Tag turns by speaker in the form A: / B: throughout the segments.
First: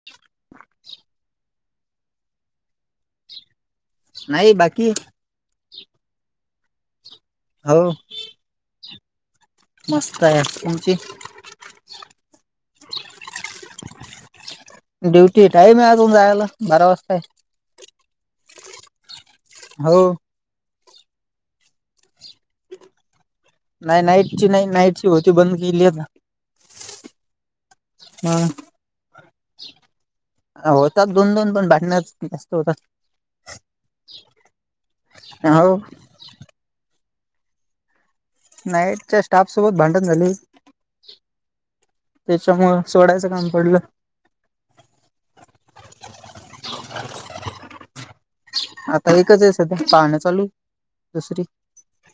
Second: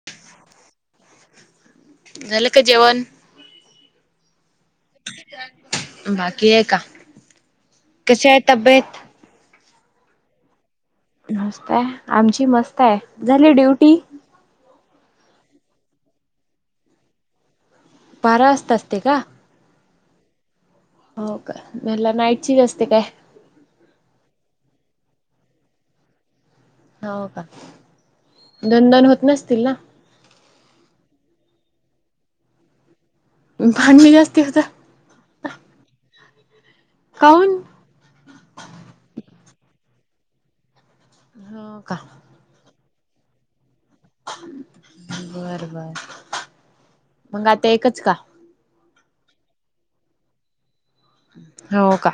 A: [inaudible]
B: झाल का जेवण
A: नाही बाकी
B: बाकी आहे का
A: हो
B: कश आहे तब्येत
A: मस्त आहे आची
B: मस्त आहे आमची मस्त आहे झाली ड्युटी
A: ड्युटी टाईम आहे अजून जायला बरा वाजताय
B: पारास्त असते का
A: हो
B: हो का मला नाईट ची जास्ती काय
A: नाही नाईटची नाही नाईटची होती बंद केली आहे
B: हो का
A: आता
B: दन दन होत नसतील ना
A: होतात दोन दोन पण बटण्या जास्त होतात
B: भांडणी जास्ती होता
A: हो
B: कोन
A: नाईटच्या स्टाफ सोबत भांडण झाले
B: हो का
A: त्याच्यामुं सोडायचं काम पडलं
B: बर बर मग आता एकच का
A: आता एकच आहे सध्या पाहणं चालू दुसरी
B: हो का.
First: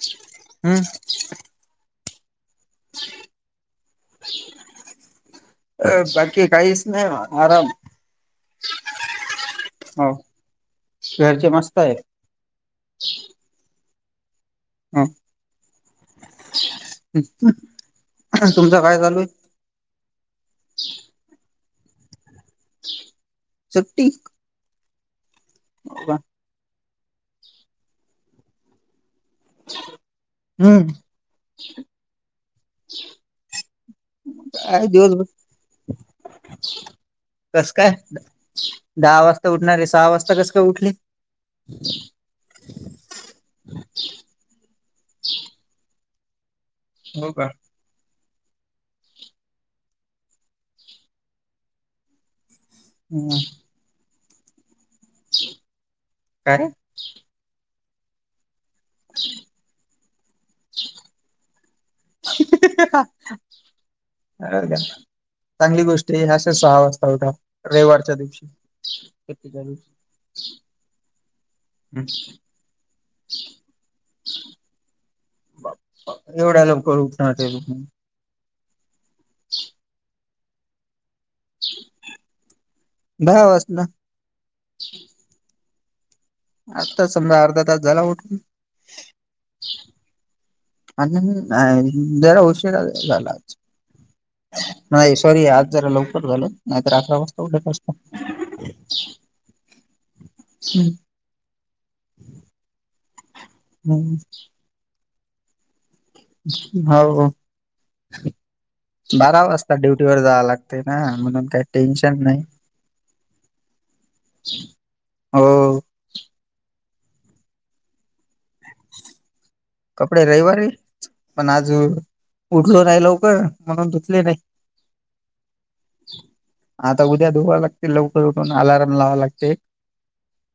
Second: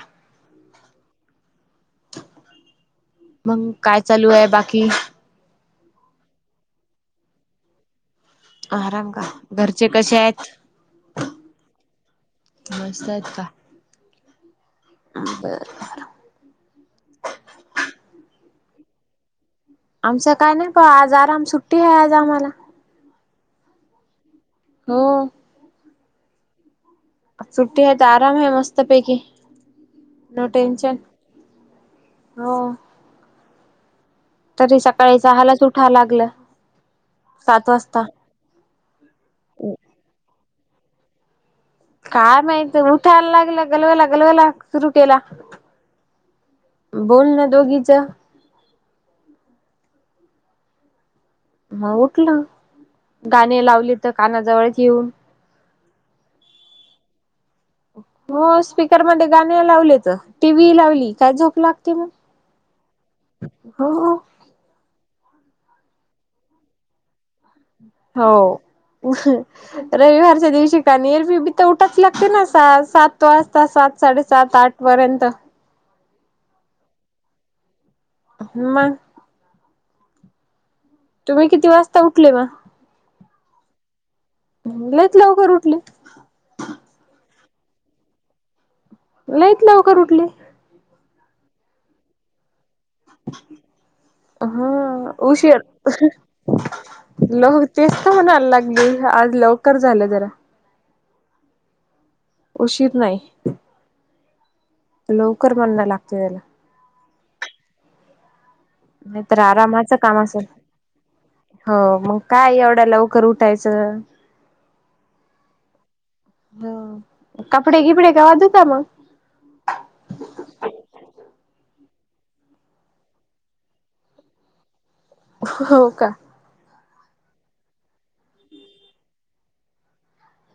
A: हमंम
B: मग काय चालू आहे बाकी
A: अ बाकी काहीस नाही आराम
B: आराम का घरचे
A: हो
B: कसे आहेत
A: घरचे मस्त आहे
B: मस्त आहेत का बर
A: तुमचं काय चालू आहे
B: आमचं काय नाही प आज आराम सुट्टी आहे आज आम्हाला
A: श्टी
B: हो
A: हो
B: ुट्टी है तर आराम है मस्तपैकी नो टेंशन हो तरी
A: काय
B: सकाळी सहालाच उठाव लागलं
A: दिवसभर
B: सात
A: कस काय
B: वाजता.
A: दहा वाजता उठणारे सहा वाजता कस काय उठले
B: काय माहित उठायला लागलं गलवाला गलवाला सुरु केला
A: हो
B: बोल
A: का
B: ना दोघीच ह उठलं
A: हम्म
B: गाणी लावली तर कानाजवळच येऊन
A: कार
B: हो स्पीकर मध्ये गाणे लावले तर टीव्ही लावली काय झोप लागते मग
A: [inaudible]
B: हो
A: अ चांगली गोष्टी आहे अशाच सहा वाजता होठ. रविवारच्या
B: हो.
A: दिवशीतीच्या दिवशी.
B: रविवारच्या दिवशी का निरी. ते उठाच
A: हम्म.
B: लागते ना स सात वाजता सात साडेसात आठ पर्यंत.
A: एवढ्या लोक रुखणार ल.
B: ह म. तुम्ही किती वाजता उठले म.
A: भा वास ना.
B: म्हलेच लवकर उठले.
A: आत्ता समजा अर्धा तास झाला उठून.
B: नाहीत लवकर उठली.
A: आणि जरा उशीरा झालाज.
B: हा
A: नाही सॉरी
B: उशीर
A: आज जरा लवकर झालं नाहीत अकरा वाजता
B: लव
A: उडत असत.
B: तेच म्हणायला लागली आज लवकर झालं जरा
A: हम्.
B: उशीित नाही.
A: हम्.
B: लवकर म्हणण लागते त्याला.
A: होा.
B: नाही तर
A: बारा वाजता
B: आरामाचं
A: ड्युटीवरर
B: काम असेल
A: जाव लागते ना म्हणून काही
B: हो मग
A: टेन्शन नाही.
B: काय एवढ्या लवकर उठायचं
A: हो.
B: हो कपडे किपडे गवा दूता मग.
A: कपडे रविवारी. पण आज उठलो नाही लवकर म्हणून तुथले नाही.
B: हो का.
A: आता उद्या धुवा लागते लवकर उठून अलारम लावा लागते.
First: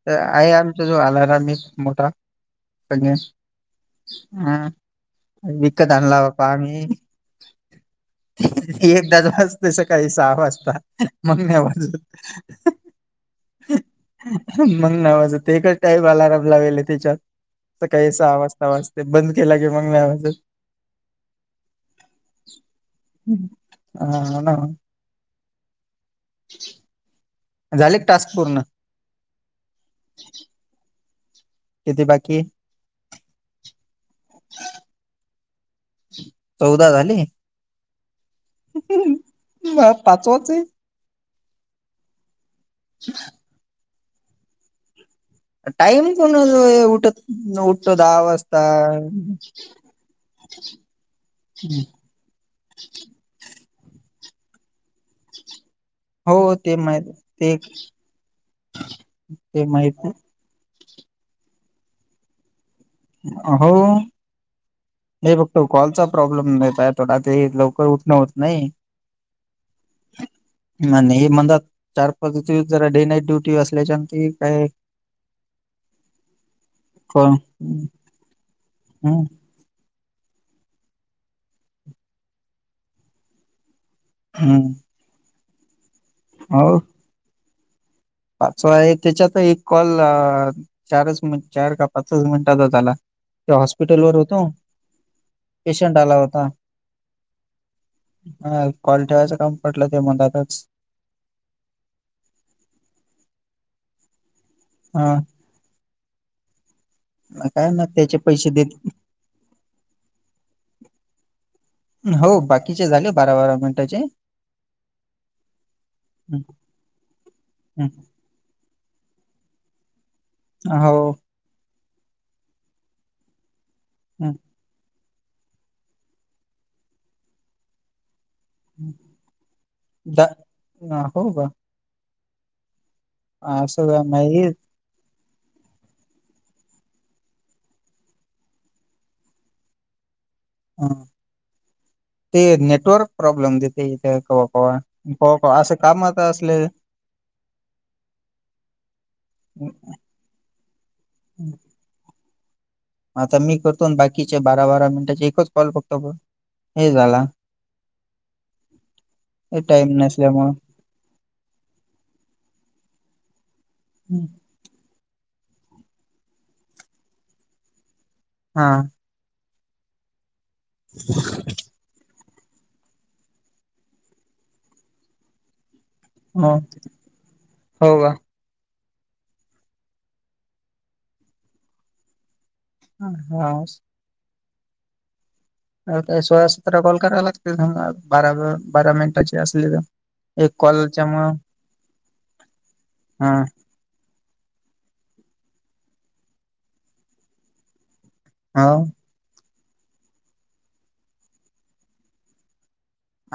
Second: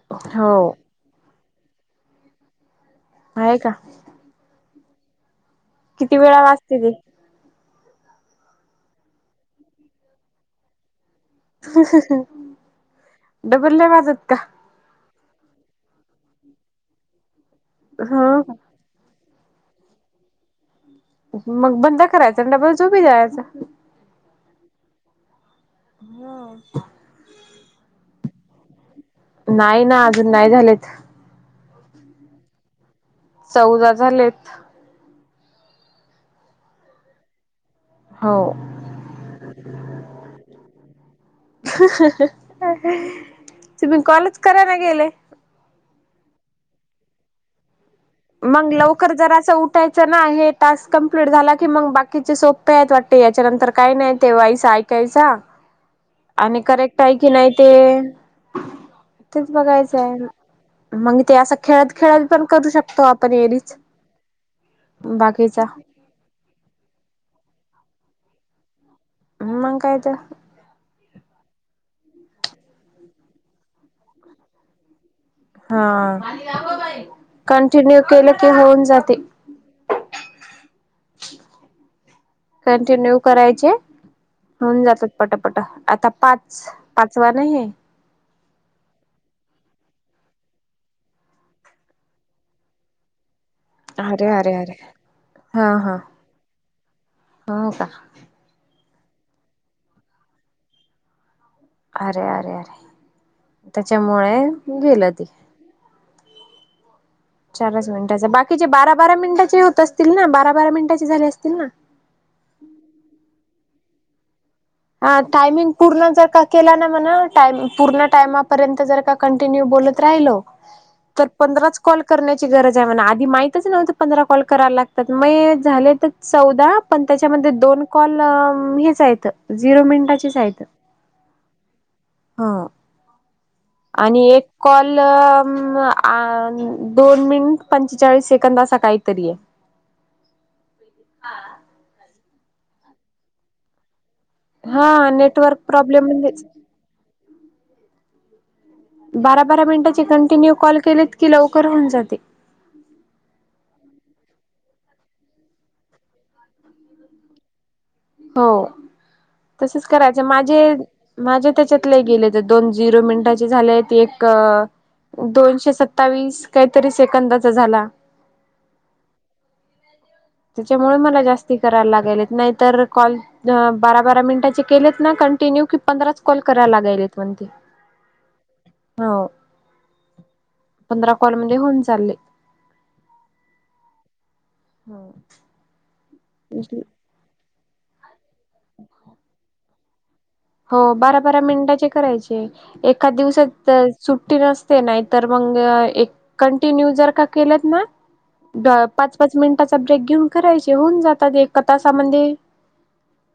A: तर आहे
B: हो
A: आमचा जो आला आम्ही मोठा सग.
B: आहे का.
A: हम वििकत
B: किती
A: आणलावा
B: वेळा
A: पामी.
B: वाजते ते
A: एकदाच वाजतेस काही सहा वाजता. मगवाज.
B: डबल नाही वाजत का
A: मग नावाजत एकच टाईप आलाारम लावेल त्याच्यात स काही अस
B: हो
A: आवाजता वाजता. ते बंद केला ग मग नाही आं.
B: मग बंद करायचं आणिडबल झोपी द्यायचं.
A: हा ना.
B: हो.
A: झाले टास्क पूर्ण.
B: नाही ना अजून नाही झालेत.
A: कथ बाकी.
B: चौदा झालेत.
A: चौदा झाली.
B: हो.
A: पाचवाच आहे.
B: ते मी कॉलज करायला गेले.
A: टाईम पण उठ. त दहा. वाजता
B: मग लवकर जर असं उठायचं ना हे टास्क कमप्लीट झाला की मग बाकीचे सोपे आहेत वाट. ते याच्या नंतर काय नाही तेव्हायस ऐकायचा.
A: हो
B: आणि
A: ते
B: करेक्ट
A: माहित
B: आहे कि नाही ते तेच
A: ते माहित
B: बघायचंय. मग ते असं खेळत खेळत पण करू शकत.
A: हो हे
B: बाकीचा
A: बघतो कॉलचा. प्रॉब्लेम थोडा ते लवकर उठणं होत नाही.
B: मग कायत.
A: आणि हे म्हणजात चार पाच दिव जरा डे नाईट ड्युटी असल्याच्यान त काय.
B: हा
A: हम्म
B: कंटिन्यू केलं की होऊन जाते. कंटिन्यू करायचे.
A: हम्म
B: होऊन जातात पटपट आता पाच
A: हो
B: पाचवा नाही.
A: पाचवा आहे त्याच्यात एक कॉल चारच मि चार का पाचच मिनिटाचा झाला. ते हॉस्पिटल वर
B: अरे
A: होतो
B: अरे अरे हा हा
A: पेशंट आला होता.
B: हो का.
A: हा क्वाल ठेवा्हायचं कम पटलं ते मलाातच
B: अरे अरे अरे त्याच्यामुळे
A: हा
B: गेलं ती
A: काय ना
B: चारच
A: त्याचे
B: मिनिटांचे
A: पैसे
B: बाकीचे
A: देत
B: बारा बारा मिनिटाचे होत असतील ना बारा बारा मिनिटांचे झाले असतील ना.
A: हो बाकीचे झाले बारा बारा मिनिटाचे.
B: ह टायमिंग पूर्ण जर का केला ना म्हणा टाम पूर्ण टाइमा पर्यंत जर का कंटिन्यू बोलत राहिल.
A: हो.
B: तर पंधराच कॉल करण्याची गरज आहे म्ह आधी माहितचव्हं पंधरा कॉल कराय लाग. त्यात मय झाले तर चौदा पण त्याच्यामध्ये दोन कॉल हेच येत. झिरो
A: द
B: मिनिटाचीच आहेत.
A: अ, हो का
B: ह
A: असं का
B: आणि
A: नाही
B: एक क दोन मिनिट पंचेचाळीस सेकंद असा काहीतरी आहे.
A: ह ते नेटवर्क प्रॉब्लेम देतेथ.
B: हा
A: हो
B: नेटवर्क
A: असं
B: प्रॉब्लेम
A: कामत
B: म्हणजेच
A: असले.
B: बारा बारा मिनिटाचे कंटिन्यू कॉल केलेत की लवकर होऊन जाते.
A: आता मी करतो बाकीचे बारा बारा मिनिटाचे एकच कॉल बघतो हे झाला.
B: हो
A: हे
B: तसच
A: टाइम
B: करायचं
A: नसल्यामुळे
B: माझे. माझ्या त्याच्यातले गेले तर दोन झिरो मिनिटाचे झालेय ते एक. दोनशे सत्तावीस काहीतरी सेकंदाचा झाला.
A: हा.
B: त्याच्यामुळे मला जास्ती करायला लागेल नाहीतर. कॉल बारा बारा मिनिटाचे केलेत ना कंटिन्यू. पंधराच कॉल
A: हो
B: करायला लागाएलेत म्हणते.
A: हो का
B: हो पंधरा कलमध्ये होऊन चालले.
A: ह हा.
B: होम.
A: अ काही सोळा सतरा कॉल कराव लागते स बारा बारा मिनिटाची असली तर एक
B: हो
A: कॉलच्या
B: बारा
A: मुळ
B: बारा मिनिटाचे करायचे एखाद
A: हा
B: दिवसात सुट्टी नसते नाहीतर मग एक कंटिन्यू जर का केलेत ना
A: हो
B: पाच पाच मिनिटाचा ब्रेक घेऊन करायचे होऊन जातात एका तासामध्ये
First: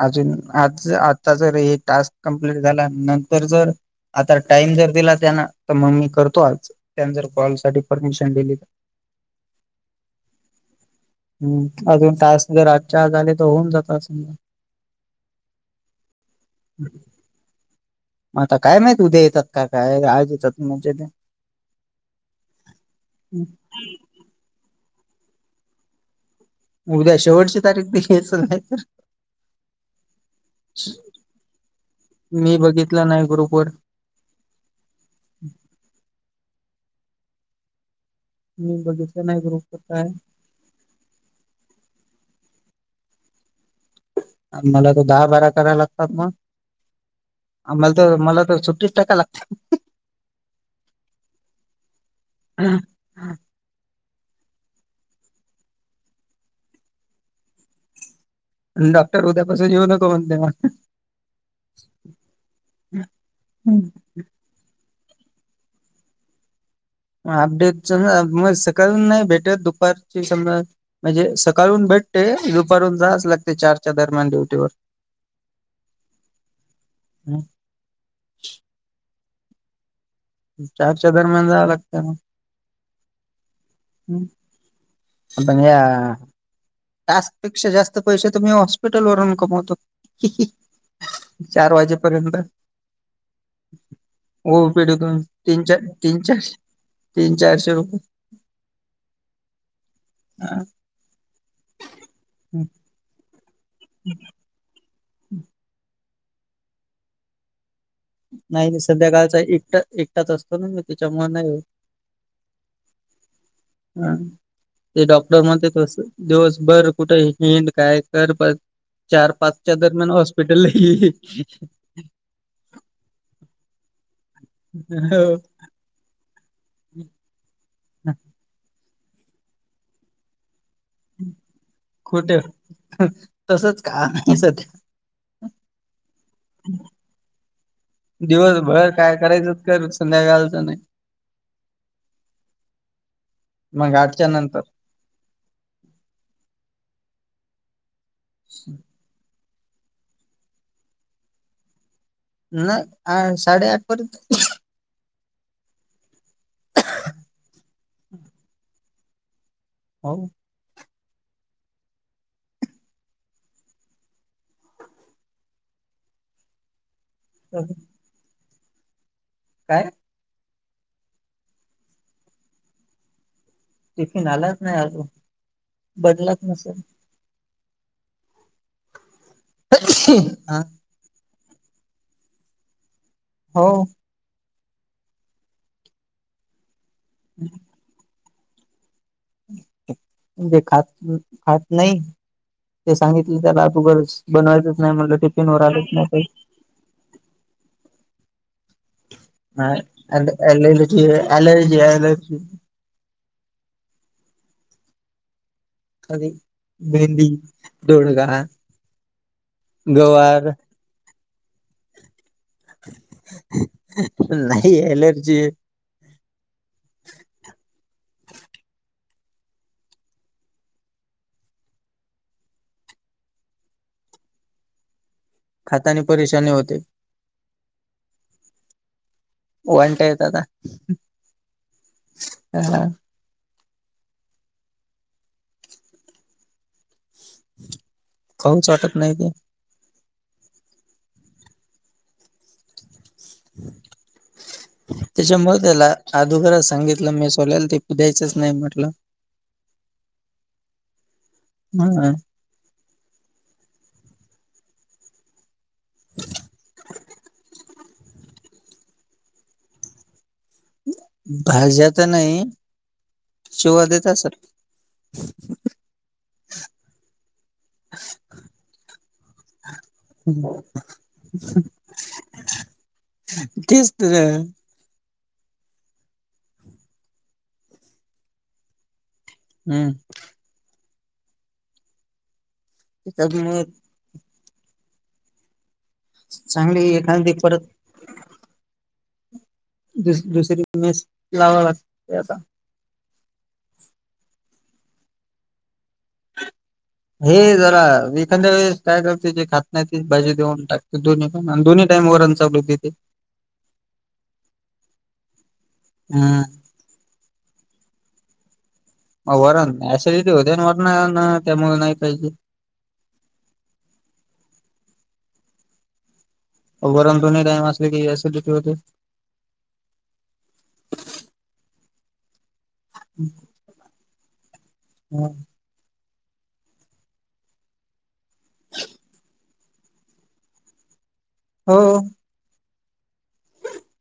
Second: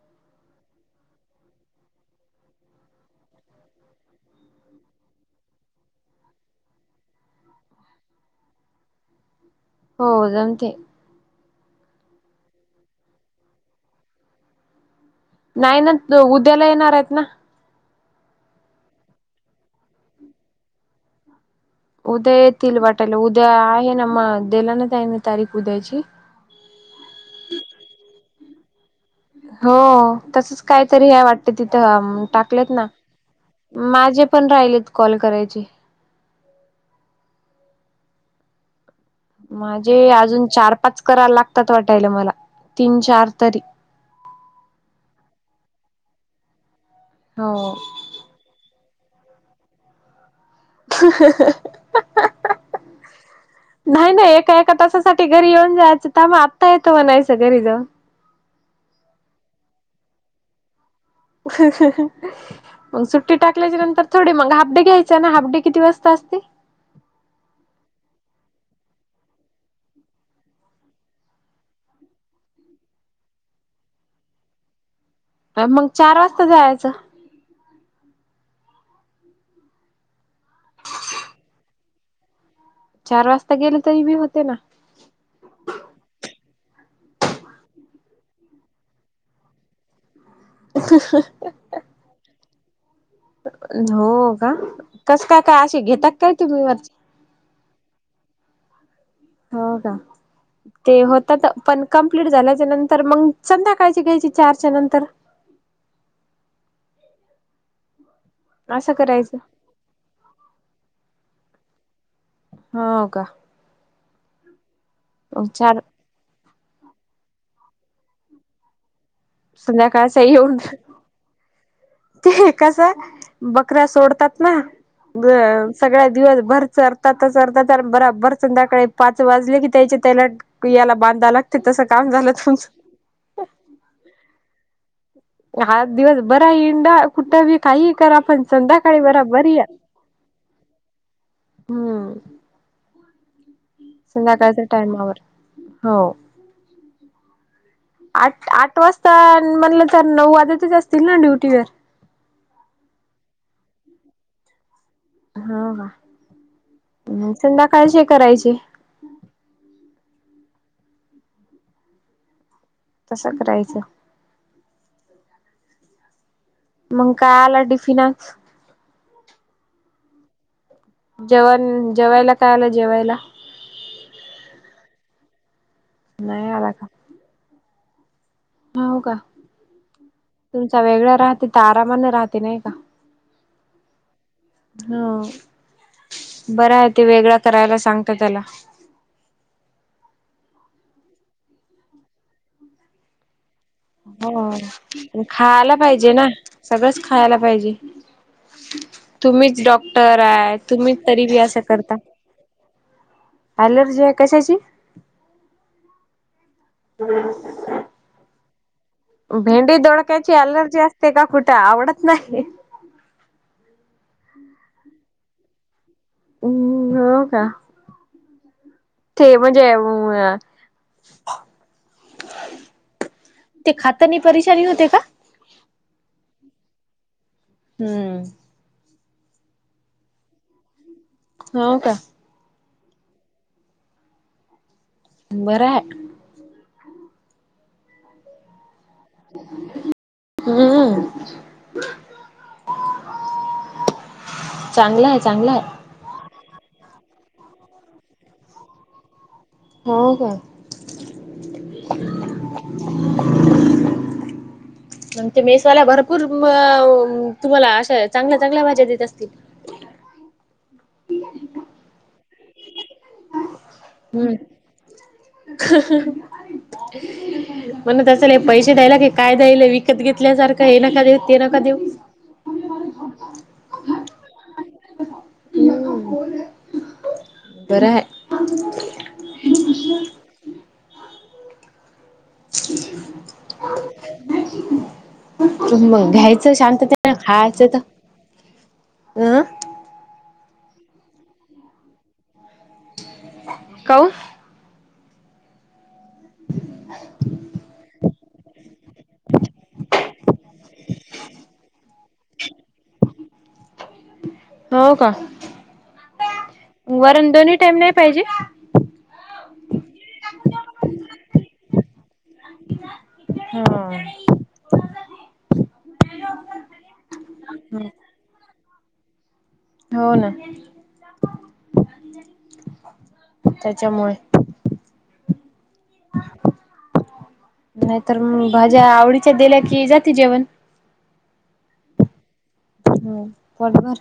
A: अजून आज आता जर हे टास्क कम्प्लीट झाला नंतर जर. आता टाइम जर दिला त्या ना तर मग मी करतो आज. त्यां जर कॉल साठी परमिशन दिली तर.
B: होद ते.
A: हम् अजून तास जर आजच्या आजले तर होऊन जातात असम.
B: नाही ना उद्याला
A: मग
B: येणार आहेत ना.
A: आता काय माहती उद्या येतात काय आज येतातजे ते
B: उद्या येतील वाटायला उद्या आहे ना मग दिला ना जा आहे ना तारीख उद्याची.
A: उद्या शेवटची तारीख दे घ्यायचं नाही तर.
B: हो तसच काय तरी हे वाटते तिथं
A: मी
B: टाकलेत ना.
A: बघितलं नाही ग्रुप वर
B: माझे पण राहिलेत कॉल करायची.
A: म बघि [unintelligible]
B: माझे अजून चार पाच कराला लागतात वाटायला मला. तीन चार तरी
A: मला त दहा बारा कराय लागतात मग,
B: हो.
A: आम्हाला तर मला तर सुट्टीस टाका लागते.
B: [inaudible] नाही नाही एका एका तासासाठी घरी येऊन जायचं थांबा आत्ता येतो म्हणायचं घरी जाऊन.
A: डॉक्टर उद्यापासून येेऊ नको म्हणते मग,
B: मग सुट्टी
A: मग
B: टाकल्याच्या नंतर, थोडे म हाफ डे घ्यायचें ना हाफ डे किती वाजता असते.
A: हाफ डे म सकाळ नाही भेटत दुपारची सम म्हणजे सकाळून भेटते दुपारून जाच लागते चारच्या दरम्यान ड्युटीवर.
B: मग चार वाजता जायचं.
A: हम्! चारच्या दरम्यान जावं लागत ना!
B: चार वाजता गेले तरी बी होते ना.
A: संध्या टास्कपेक्षा जास्त पैसे तुम्ही हॉस्पिटल वरून कमवतो. [inaudible] चार वाजेपर्यंत.
B: हो का
A: ओपी टकून
B: कस काय
A: तीन
B: काय
A: चार
B: असे घेतात
A: तीन
B: काय
A: चारश
B: तुम्ही वरचे?
A: तीन चारशे रुपये,
B: हो का?
A: ह.
B: ते होतात पण कंप्लीट झाल्याच्या नंतर मग संधाकाळज घ्यायची चारच्या नंतर.
A: हम्म! नाही नाही
B: असं करायचं
A: संध्याकाळचा एकटा एकटाच असतो ना मी त्याच्यामुळे नाही होत.
B: हो का?
A: हा ते डॉक्टर म
B: चार
A: कसं दिवसभर कुठे हिंंद काय कर प चार पाचच्या दरम्यान
B: संध्याकाळचा येऊन
A: हॉस्पिटल ये.
B: ते कसा बकरा सोडतात ना
A: हो
B: सगळ्या दिव बर चरतात चरतात आणि बराबर संध्याकाळी पाच वाजले की त्याच्या त्याला याला बांधा लागते तस काम झालं
A: खोटे
B: तुमच.
A: तसच काम आहे सध्या
B: हा दिवस बरा आहे. हिंडा कुठं ब काही करा पण
A: दिवसभर
B: संध्याकाळी
A: काय
B: बराबर
A: करायचं
B: य.
A: कर संध्याकाळचं नाही
B: हम्म!
A: मग आठच्या नंतर
B: संध्याकाळच्या टामावर हो आठ आठ वाजता तर म्हणलं तर नऊ वाज्या तेच असतील ना ड्युटी वर.
A: नाही साडेआठ पर्यंत.
B: हो संध्याकाळशी करायची.
A: हो!
B: तसं करायचं. मग काय आला टिफिन.
A: काय.
B: जेवण जेवायला काय आला जेवायला.
A: टिफिन आलात नाही अजून बदलात
B: नाही आला
A: नसेल.
B: का हो का! तुमचा वेगळा राहते तर आरामाने राहते नाही का?
A: हो.
B: ह बर आहे ते वेगळं करायला सांगत त्याला.
A: म्हणजे खात खात नाही. ते सांगितले त्याला त ग
B: हो
A: बनवायचंच नाही म्हटलं टिफिन वर
B: खायला
A: आलंच नाही
B: पाहिजे
A: काही.
B: ना सगळंच खायला पाहिजे तुम्हीच
A: काही
B: डॉक्टर आहे
A: अलर्जी
B: तुम्हीच तरी बी असं
A: अलर्जी
B: करता
A: अलर्जी
B: अलर्जी कशाची
A: कध मेहंदी दोडग
B: भेंडी दडोडक्याची अलर्जी असते का कुठं आवडत नाही
A: नाही एलर्जी
B: हम् हो का ते म्हणजे ते खातानी परेशानी होते का?
A: खाताने परेशानी होते.
B: हम्म
A: वानट्या येत्याता
B: हो का
A: हा
B: बरं हाय
A: काऊच वाटत नाही ते
B: हम्म चांगलं आहे चांगलं
A: त्याच्यामुळे
B: आहे
A: त्याला अधोघरच सांगितलं मी सोलायला ते पु द्यायच नाही म्हटलं
B: हो हो
A: हा
B: [unintelligible]
A: [inaudible]
B: ते मेसावाला भरपूर तुम्हाला मअ अशा चांगल्या चांगल्या भाज्या देत असतील
A: भाज्या तर नाही, शिवा असत
B: हम्म म्हणत असल पैसे द्यायला क काय द्यायला व विकत घेतल्यासारखं ये, हे नका देऊ ते नका देऊ
A: तेच तर
B: हम्म बरं हाय
A: हम्म
B: ह
A: तेच्यामुळ
B: मग घ्यायचं
A: चांगली
B: शांततेन अन्
A: एखादी
B: खायचं
A: परत
B: तर अं
A: द दुसरी मेस लावा लागते आता
B: कौन ह
A: हे जरा एखाद्या वेळेस काय करते जे खात नाही तेी भाजी देऊन टाकते दोन्ही अन् दोन्ही टाईम वरन चावल देतय
B: हो का
A: हम्म
B: वरण दोनही टाईम नाही पाहिजे?
A: वरण ऍसिडिटी होते ना वरणानं, त्यामुळे नाही पाहिजे
B: हम्म
A: वरन दोनही टाईम असले की ऍसिडिटी होते.
B: हो ना त्याच्यामुळे नाहीतर मग भाज्या आवडीच्या दिल्या कि जाते जेवण
A: हो
B: हो पोटभर